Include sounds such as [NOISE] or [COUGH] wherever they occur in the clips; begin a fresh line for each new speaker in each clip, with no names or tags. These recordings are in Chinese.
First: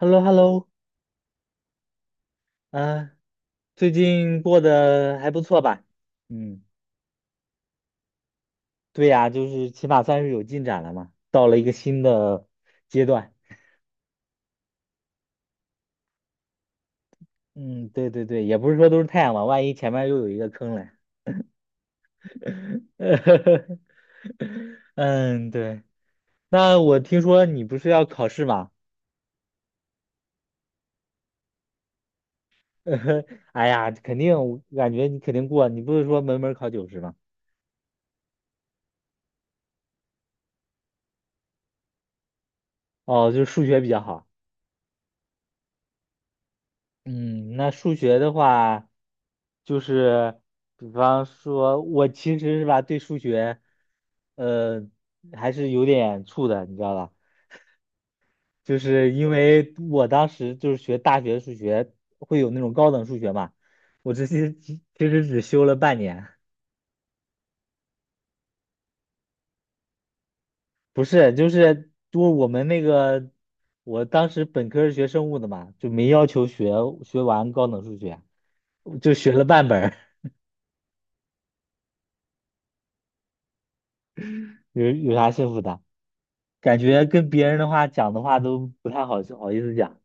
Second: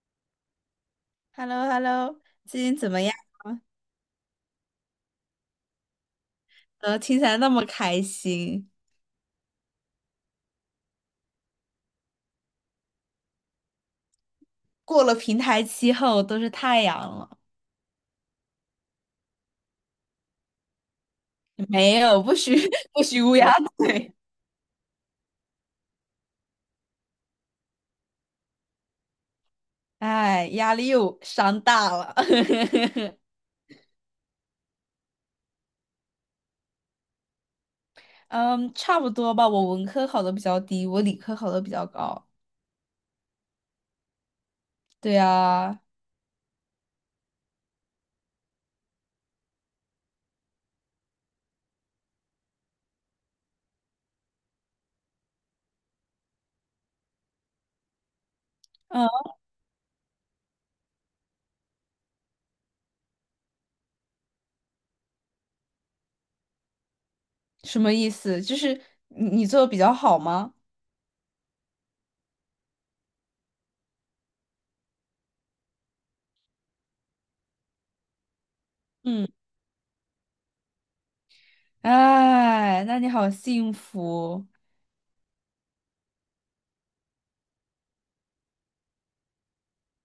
h e l l o h e l l o
h e l l o h e l l o 最近怎么
啊，
样
最近过得还不错吧？嗯，
呢？听起来那么开心。
对呀，就是起码算是有进展了嘛，到了一个新的阶段。
过了平台期后都是太阳了，
嗯，对对对，也不是说都是太阳嘛，万一前面又有一个坑嘞。
没有，不许 [LAUGHS] 不许乌鸦
[LAUGHS]
嘴。
嗯，对。那我听说你不是要考试吗？
哎，压力又山大了。[LAUGHS]
[LAUGHS] 哎呀，肯定，我感觉你肯定过，你不是说门门儿考90吗？
嗯，差不多吧。我文科考的比较低，我理科考的比较高。
哦，就是数学比较好。
对啊，
嗯，那数学的话，就是比方说，我其实是吧，对数学，呃，还是有点怵的，你知道吧？就
嗯，
是因为我当时就是学大学数学，会有那种高等数学嘛，我这些其实只修了半年，
什么意思？就是你做的比较好吗？
不是，就是多我们那个，我当时本科是学生物的嘛，就没要求学完高等数学，就
嗯，
学了半本儿，
哎，那你好幸福。
有有啥幸福的？感觉跟别人的话讲的话都不太好好意思讲。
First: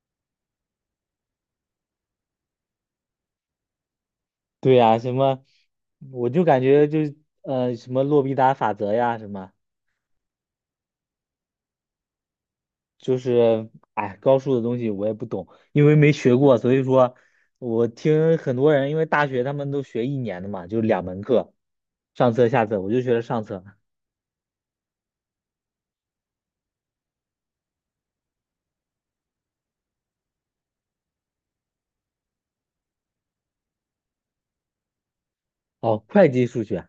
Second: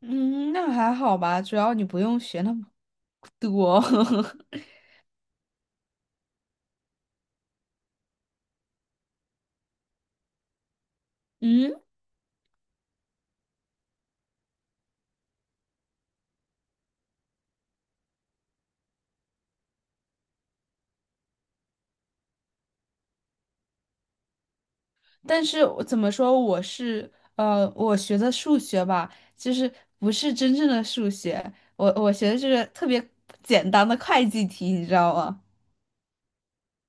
嗯，那还好吧，主要你不用学那么多。
对
[LAUGHS]
呀、什么，我就感觉就什么洛必达法则呀，什么
嗯，
就是哎高数的东西我也不懂，因为没学过，所以说我听很多人，因为大学他们都学一年的嘛，就2门课，上册下册，我就学了上册。
但是我怎么说，我是我学的数学吧，就是不是真正的数学，我学的是特别简单的会计题，你知道吗？
哦，会计数学，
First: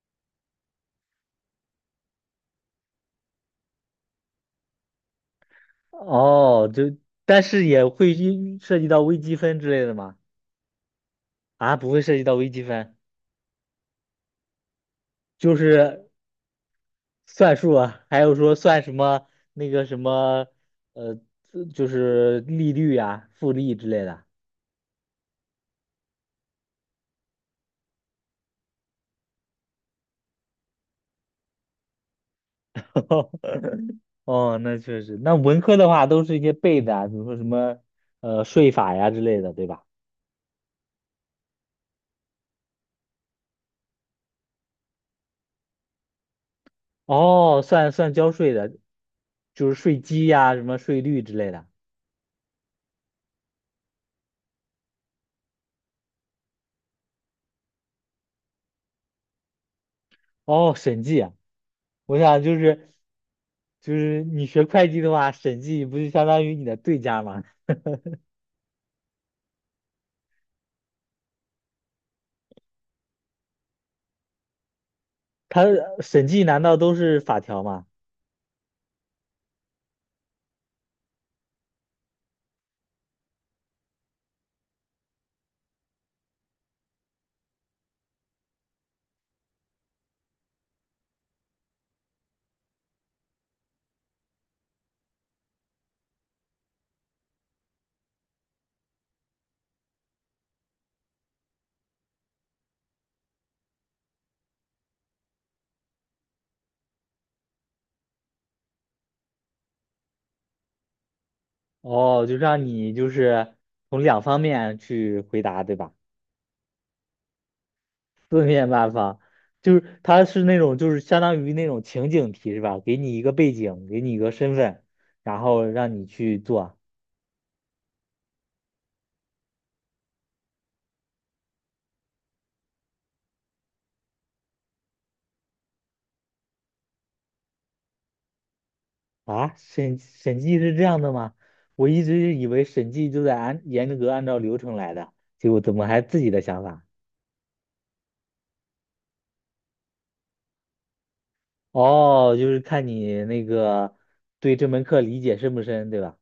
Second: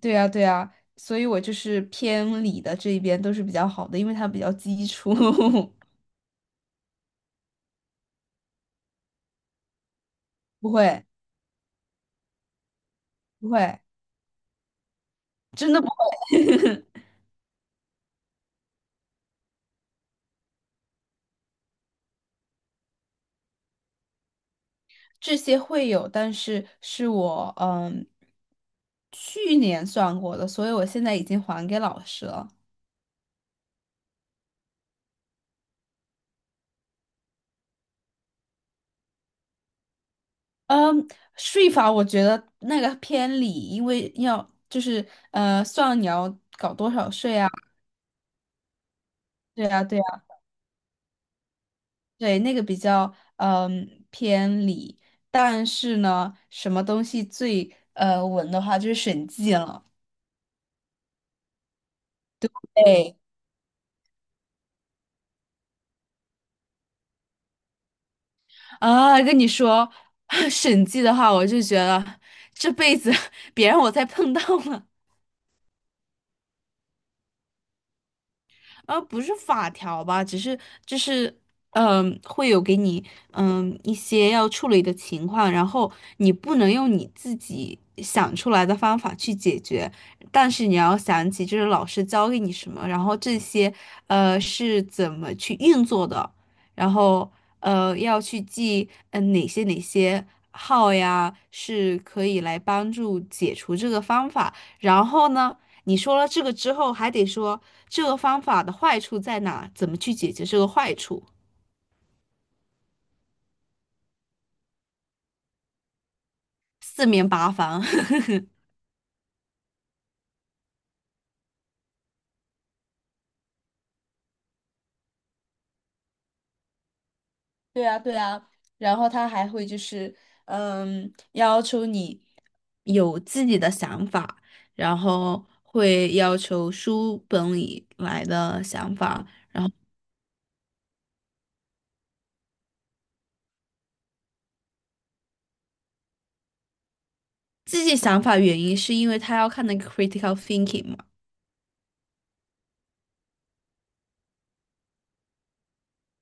对呀，对呀，所以我就是偏理的这一边都是比较好的，因为它比较基础。[LAUGHS]
哦，就但是也会一涉及到微积分之类的吗？
不会，
啊，不会涉及到微积分，
不会，
就
真的不
是。
会。
算数啊，还有说算什么那个什么，呃，就是利率啊、复利之类的。
[LAUGHS] 这些会有，但是是我去年算过的，所以我现在已经还给老师了。
[LAUGHS] 哦，那确实，那文科的话都是一些背的啊比如说什么呃税法呀之类的，对吧？
嗯，税法我觉得那个偏理，因为要就是算你要搞多少税啊，
哦，算算交税的，
对
就是
啊，
税
对啊，
基呀、什么税率之类的。
对，那个比较偏理。但是呢，什么东西最稳的话就是审计了。
哦，审计啊，我想就是
对
就是你学会计的话，审计不就相当于你的对家吗？
啊，跟你说，[LAUGHS] 审计的话，我就觉得这辈子 [LAUGHS] 别让我再碰到了。
它审计难道都是法条吗？
不是法条吧，只是就是，会有给你一些要处理的情况，然后你不能用你自己想出来的方法去解决，但是你要想起就是老师教给你什么，然后这些是怎么去运作的，然后要去记哪些号呀是可以来帮助解除这个方法，然后呢？你说了这个之后，还得说这个方法的坏处在哪，怎么去解决这个坏处，
哦，就让你就是从两方面去回答，对吧？
四面八方。
四
[LAUGHS]
面八方，就是它是那种就是相当于那种情景题是吧？给你一个背景，给你一个身份，然后让你去做
对啊，对啊，然后他还会就是，要求你，有自己的想法，然后会要求书本里来的想法。
啊。审计是这样的吗？我一直以为审计就在按严格按照流程来的，结果怎么还自己的想法？
自己想法原因是因为他要看那个 critical thinking 嘛。
哦，就是看你那个对这门课理解深不深，对吧？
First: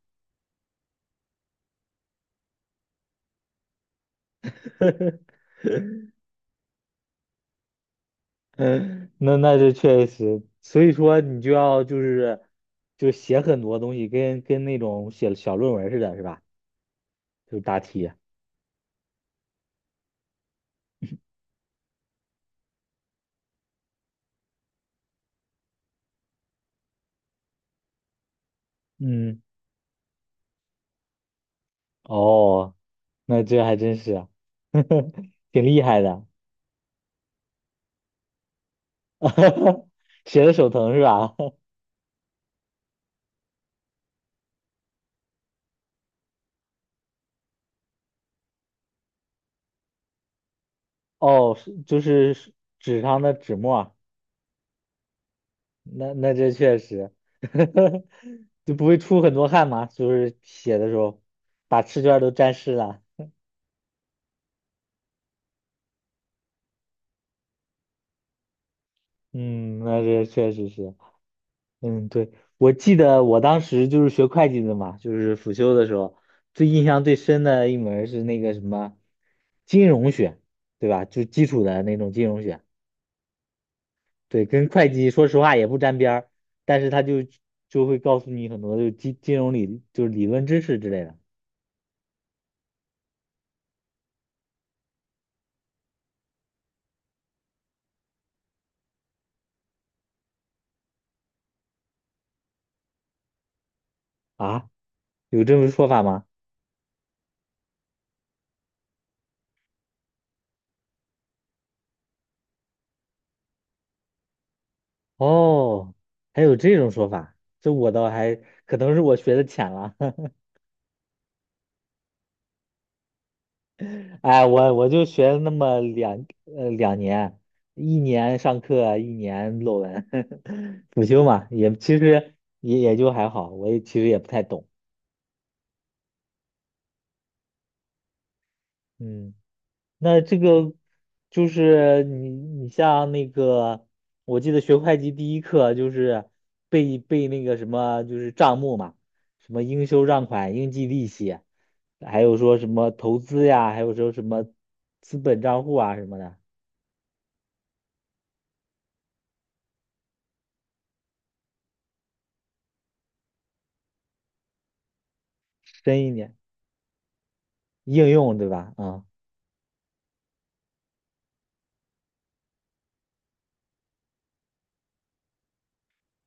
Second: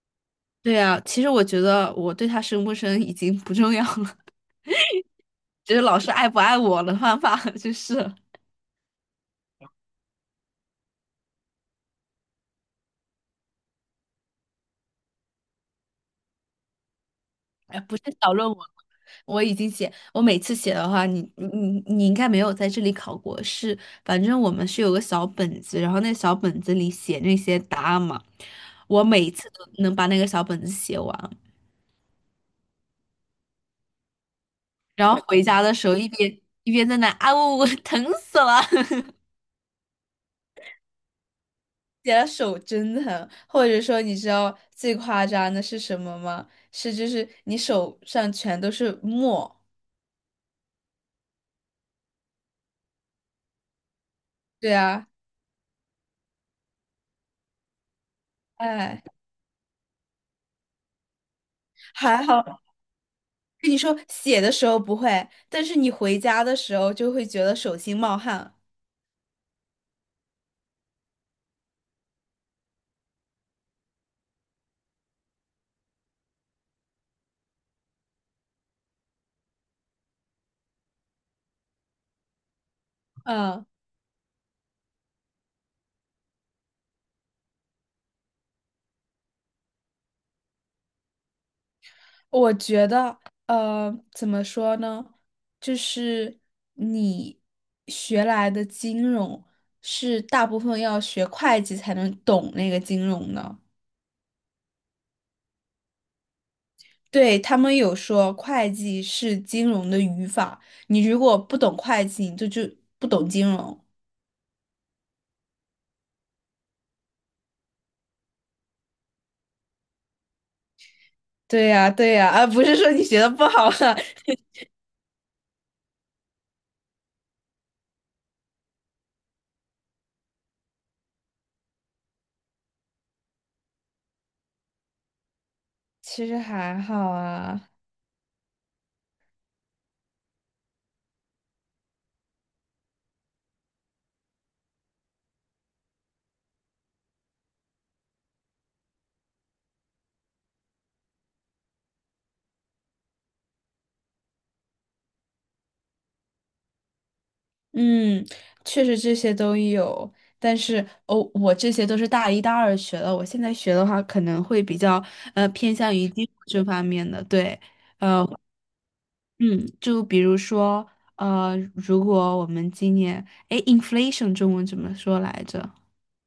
对啊，其实我觉得我对他生不生已经不重要了，
[LAUGHS]
[LAUGHS] 就是老师爱不爱我的方法就是了。
嗯，那那是确实，所以说你就要就是就写很多东西，跟那种写小论文似的，是吧？就是答
哎，不是
题。
小论文，我已经写，我每次写的话，你应该没有在这里考过，是，反正我们是有个小本子，然后那小本子里写那些答案嘛，我每
嗯，
次都能把那个小本子写完，
哦，那这还真是
然后回家
挺
的
厉
时候
害
一
的，
边一边在那啊呜呜，疼死了，[LAUGHS]
[LAUGHS] 写的手疼是吧？[LAUGHS]
写的手真疼，或者说你知道最夸张的是什么吗？是就是你手上全都是墨，
哦，是就是纸上的纸墨啊，
对啊，
那那这确实，[LAUGHS] 就不会
哎。
出很多汗嘛，就是写的时候把试卷
还
都沾
好，
湿了。
跟你说写的时候不会，但是你回家的时候就会觉得手心冒汗。
嗯，那这确实是。嗯，对，我记得我当时就是学会计的嘛，就是辅修的时候，最印象最深的一门儿是那个什么金融学，对吧？就基础的那种金融学，
嗯，
对，跟会计说实话也不沾边儿，但是他就就会告诉你很多就是金融就是理论知识之类的
我觉得，怎么说呢？就是你学来的金融是大部分要学会计才能懂那个金融的。
啊，有这种说法吗？
对，他们有说会计是金融的语法，你如果不懂会计，你就不懂金融。
哦，还有这种说法，这我倒还可能是我学的浅了，[LAUGHS]
对呀，对呀，啊，不是说你学的不好啊，
哎，我就学了那么两2年，1年上课，1年论文，[LAUGHS] 辅修嘛，也其实也也就还好，我也其实也不太懂。
[LAUGHS] 其实还好啊。
嗯，那这个就是你你像那个，我记得学会计第一课就是背背那个什么，就是账目嘛，什么应收账款、应计利息，还有说什么投资呀，还有说什么资本账户啊什么的，
嗯，确实这些都有，但是哦，我这些都是大一大二学的，我现在学的话可能会比较偏向
深
于
一
基础
点
这方面的，对，
应用对吧？啊、
嗯，就比如说如果我们今年，哎 i n f lation 中文怎么说来着？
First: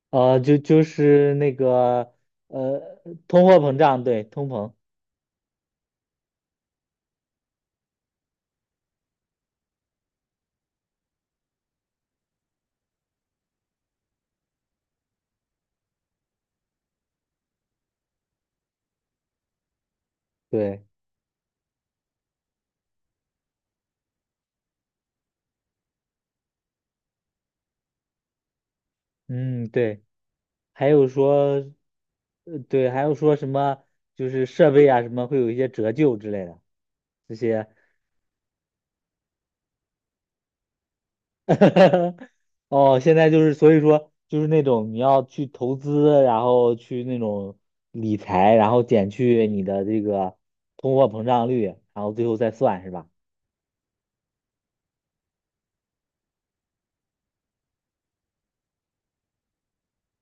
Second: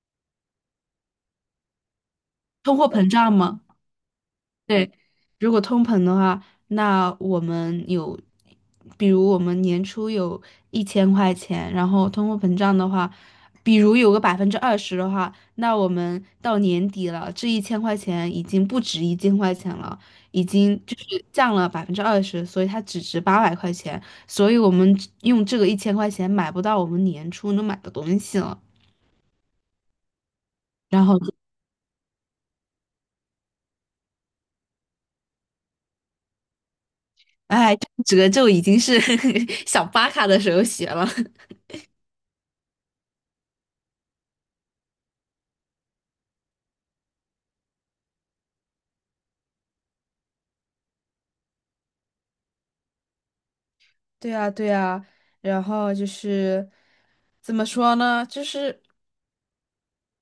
就就是那个
通
呃，
货膨胀
通货
吗？
膨胀，对，通膨，
对，如果通膨的话，那我们有，比如我们年初有一千块钱，然后通货膨胀的话，比如有个百分之二十的话，那我们到年底了，这一千块钱已经不值一千块钱了，已经
对，
就是降了百分之二十，所以它只值800块钱，所以我们只用这个一千块钱买不到我们年初能买的东西了，
嗯，对，还
然
有
后，
说，对，还有说什么，就是设备啊什么会有一些折旧之类的，这些，
哎，这个就已经是 [LAUGHS] 小巴卡的时候学了。
[LAUGHS] 哦，现在就是所以说就是那种你要去投资，然后去那种理财，然后减去你的这个通货膨胀率，然后最后再算是吧？
对呀，对呀，然后就是怎么说呢？就是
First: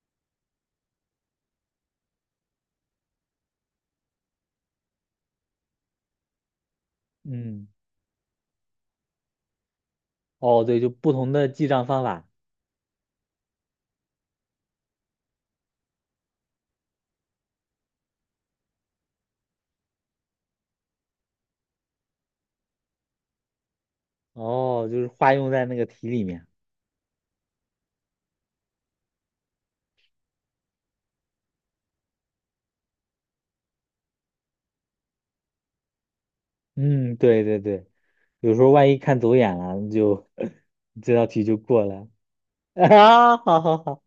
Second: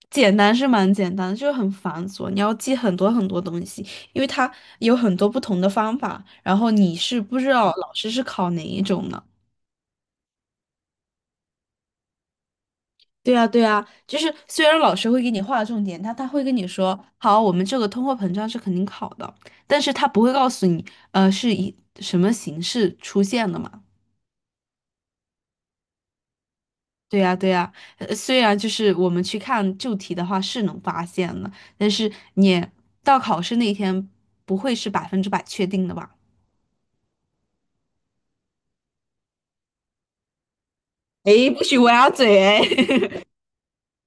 简单是蛮简单的，就是很繁琐，你要记很多很多东西，因为它有很多不同的方法，然后你是不知
嗯，
道老师是考哪一种呢？
哦，对，就不同的记账方法。
对呀，对呀，就是虽然老师会给你划重点，他会跟你说，好，我们这个通货膨胀是肯定考的，但是他不会告诉你，是以什么形式出现的嘛。
哦，就是化用在那个题里面。
对呀，对呀，虽然就是我们去看旧题的话是能发现的，但是你到考试那一天不会是百分之百确定的吧？
嗯，对对对，有时候万一看走眼了，就 [LAUGHS] 这道题
哎，
就
不许
过了。
歪嘴哎
[LAUGHS] 啊，好好好，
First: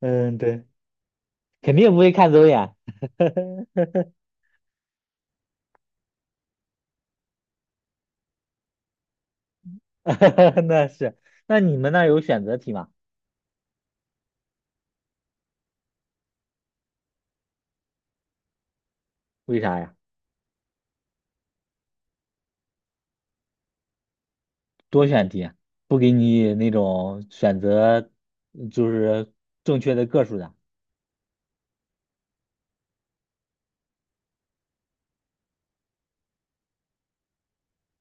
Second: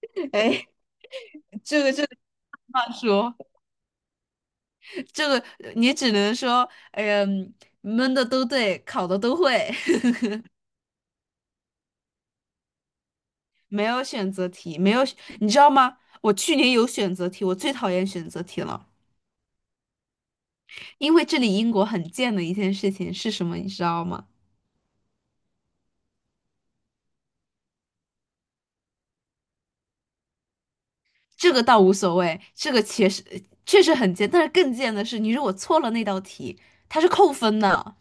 嗯，对，
诶 [LAUGHS]，
肯
这
定
个
不
这个
会看走眼。
话说，
[LAUGHS]
这个你只能说，哎呀，闷的都对，考的都会，
[LAUGHS] 那是，那你们那儿有选择题吗？
[LAUGHS] 没有选择题，没有，你知道吗？我去年有选择题，我最讨厌选择题了，
为啥呀？
因为这里英国很贱的一件事情是什么，你知道吗？
多选题啊不给你那种选择，就是正确的个数的。
这个倒无所谓，这个确实很贱，但是更贱的是，你如果错了那道题，它是扣分的，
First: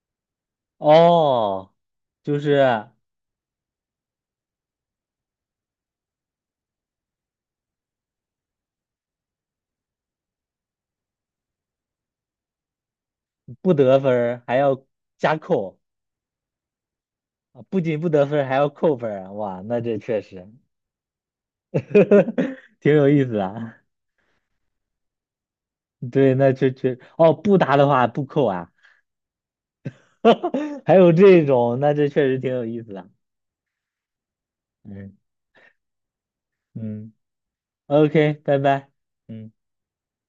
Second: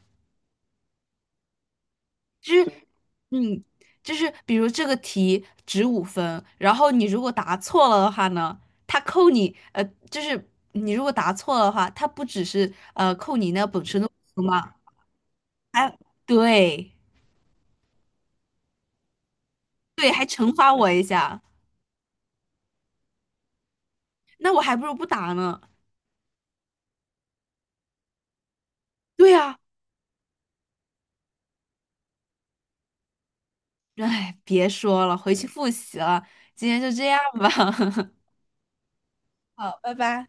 哦，就
就是
是
嗯，就是比如这个题值5分，然后你如果答错了的话呢，它扣你就是你如果答错了的话，它不只是扣你那
不
本
得
身的
分儿
分
还
嘛，
要加扣。
还对
啊，不仅不得分儿，还要扣分儿啊！哇，那这
对，
确
还
实
惩罚我一下，
[LAUGHS] 挺有意思啊。
那我还不如不答呢。
对，那确确哦，不答的话不扣啊，
对呀，
[LAUGHS] 还有这种，那这确实挺有意思的啊。
哎，别说
嗯
了，回去复习了，今天就这
嗯
样吧。[LAUGHS]
，OK，拜拜。嗯。
好，拜拜。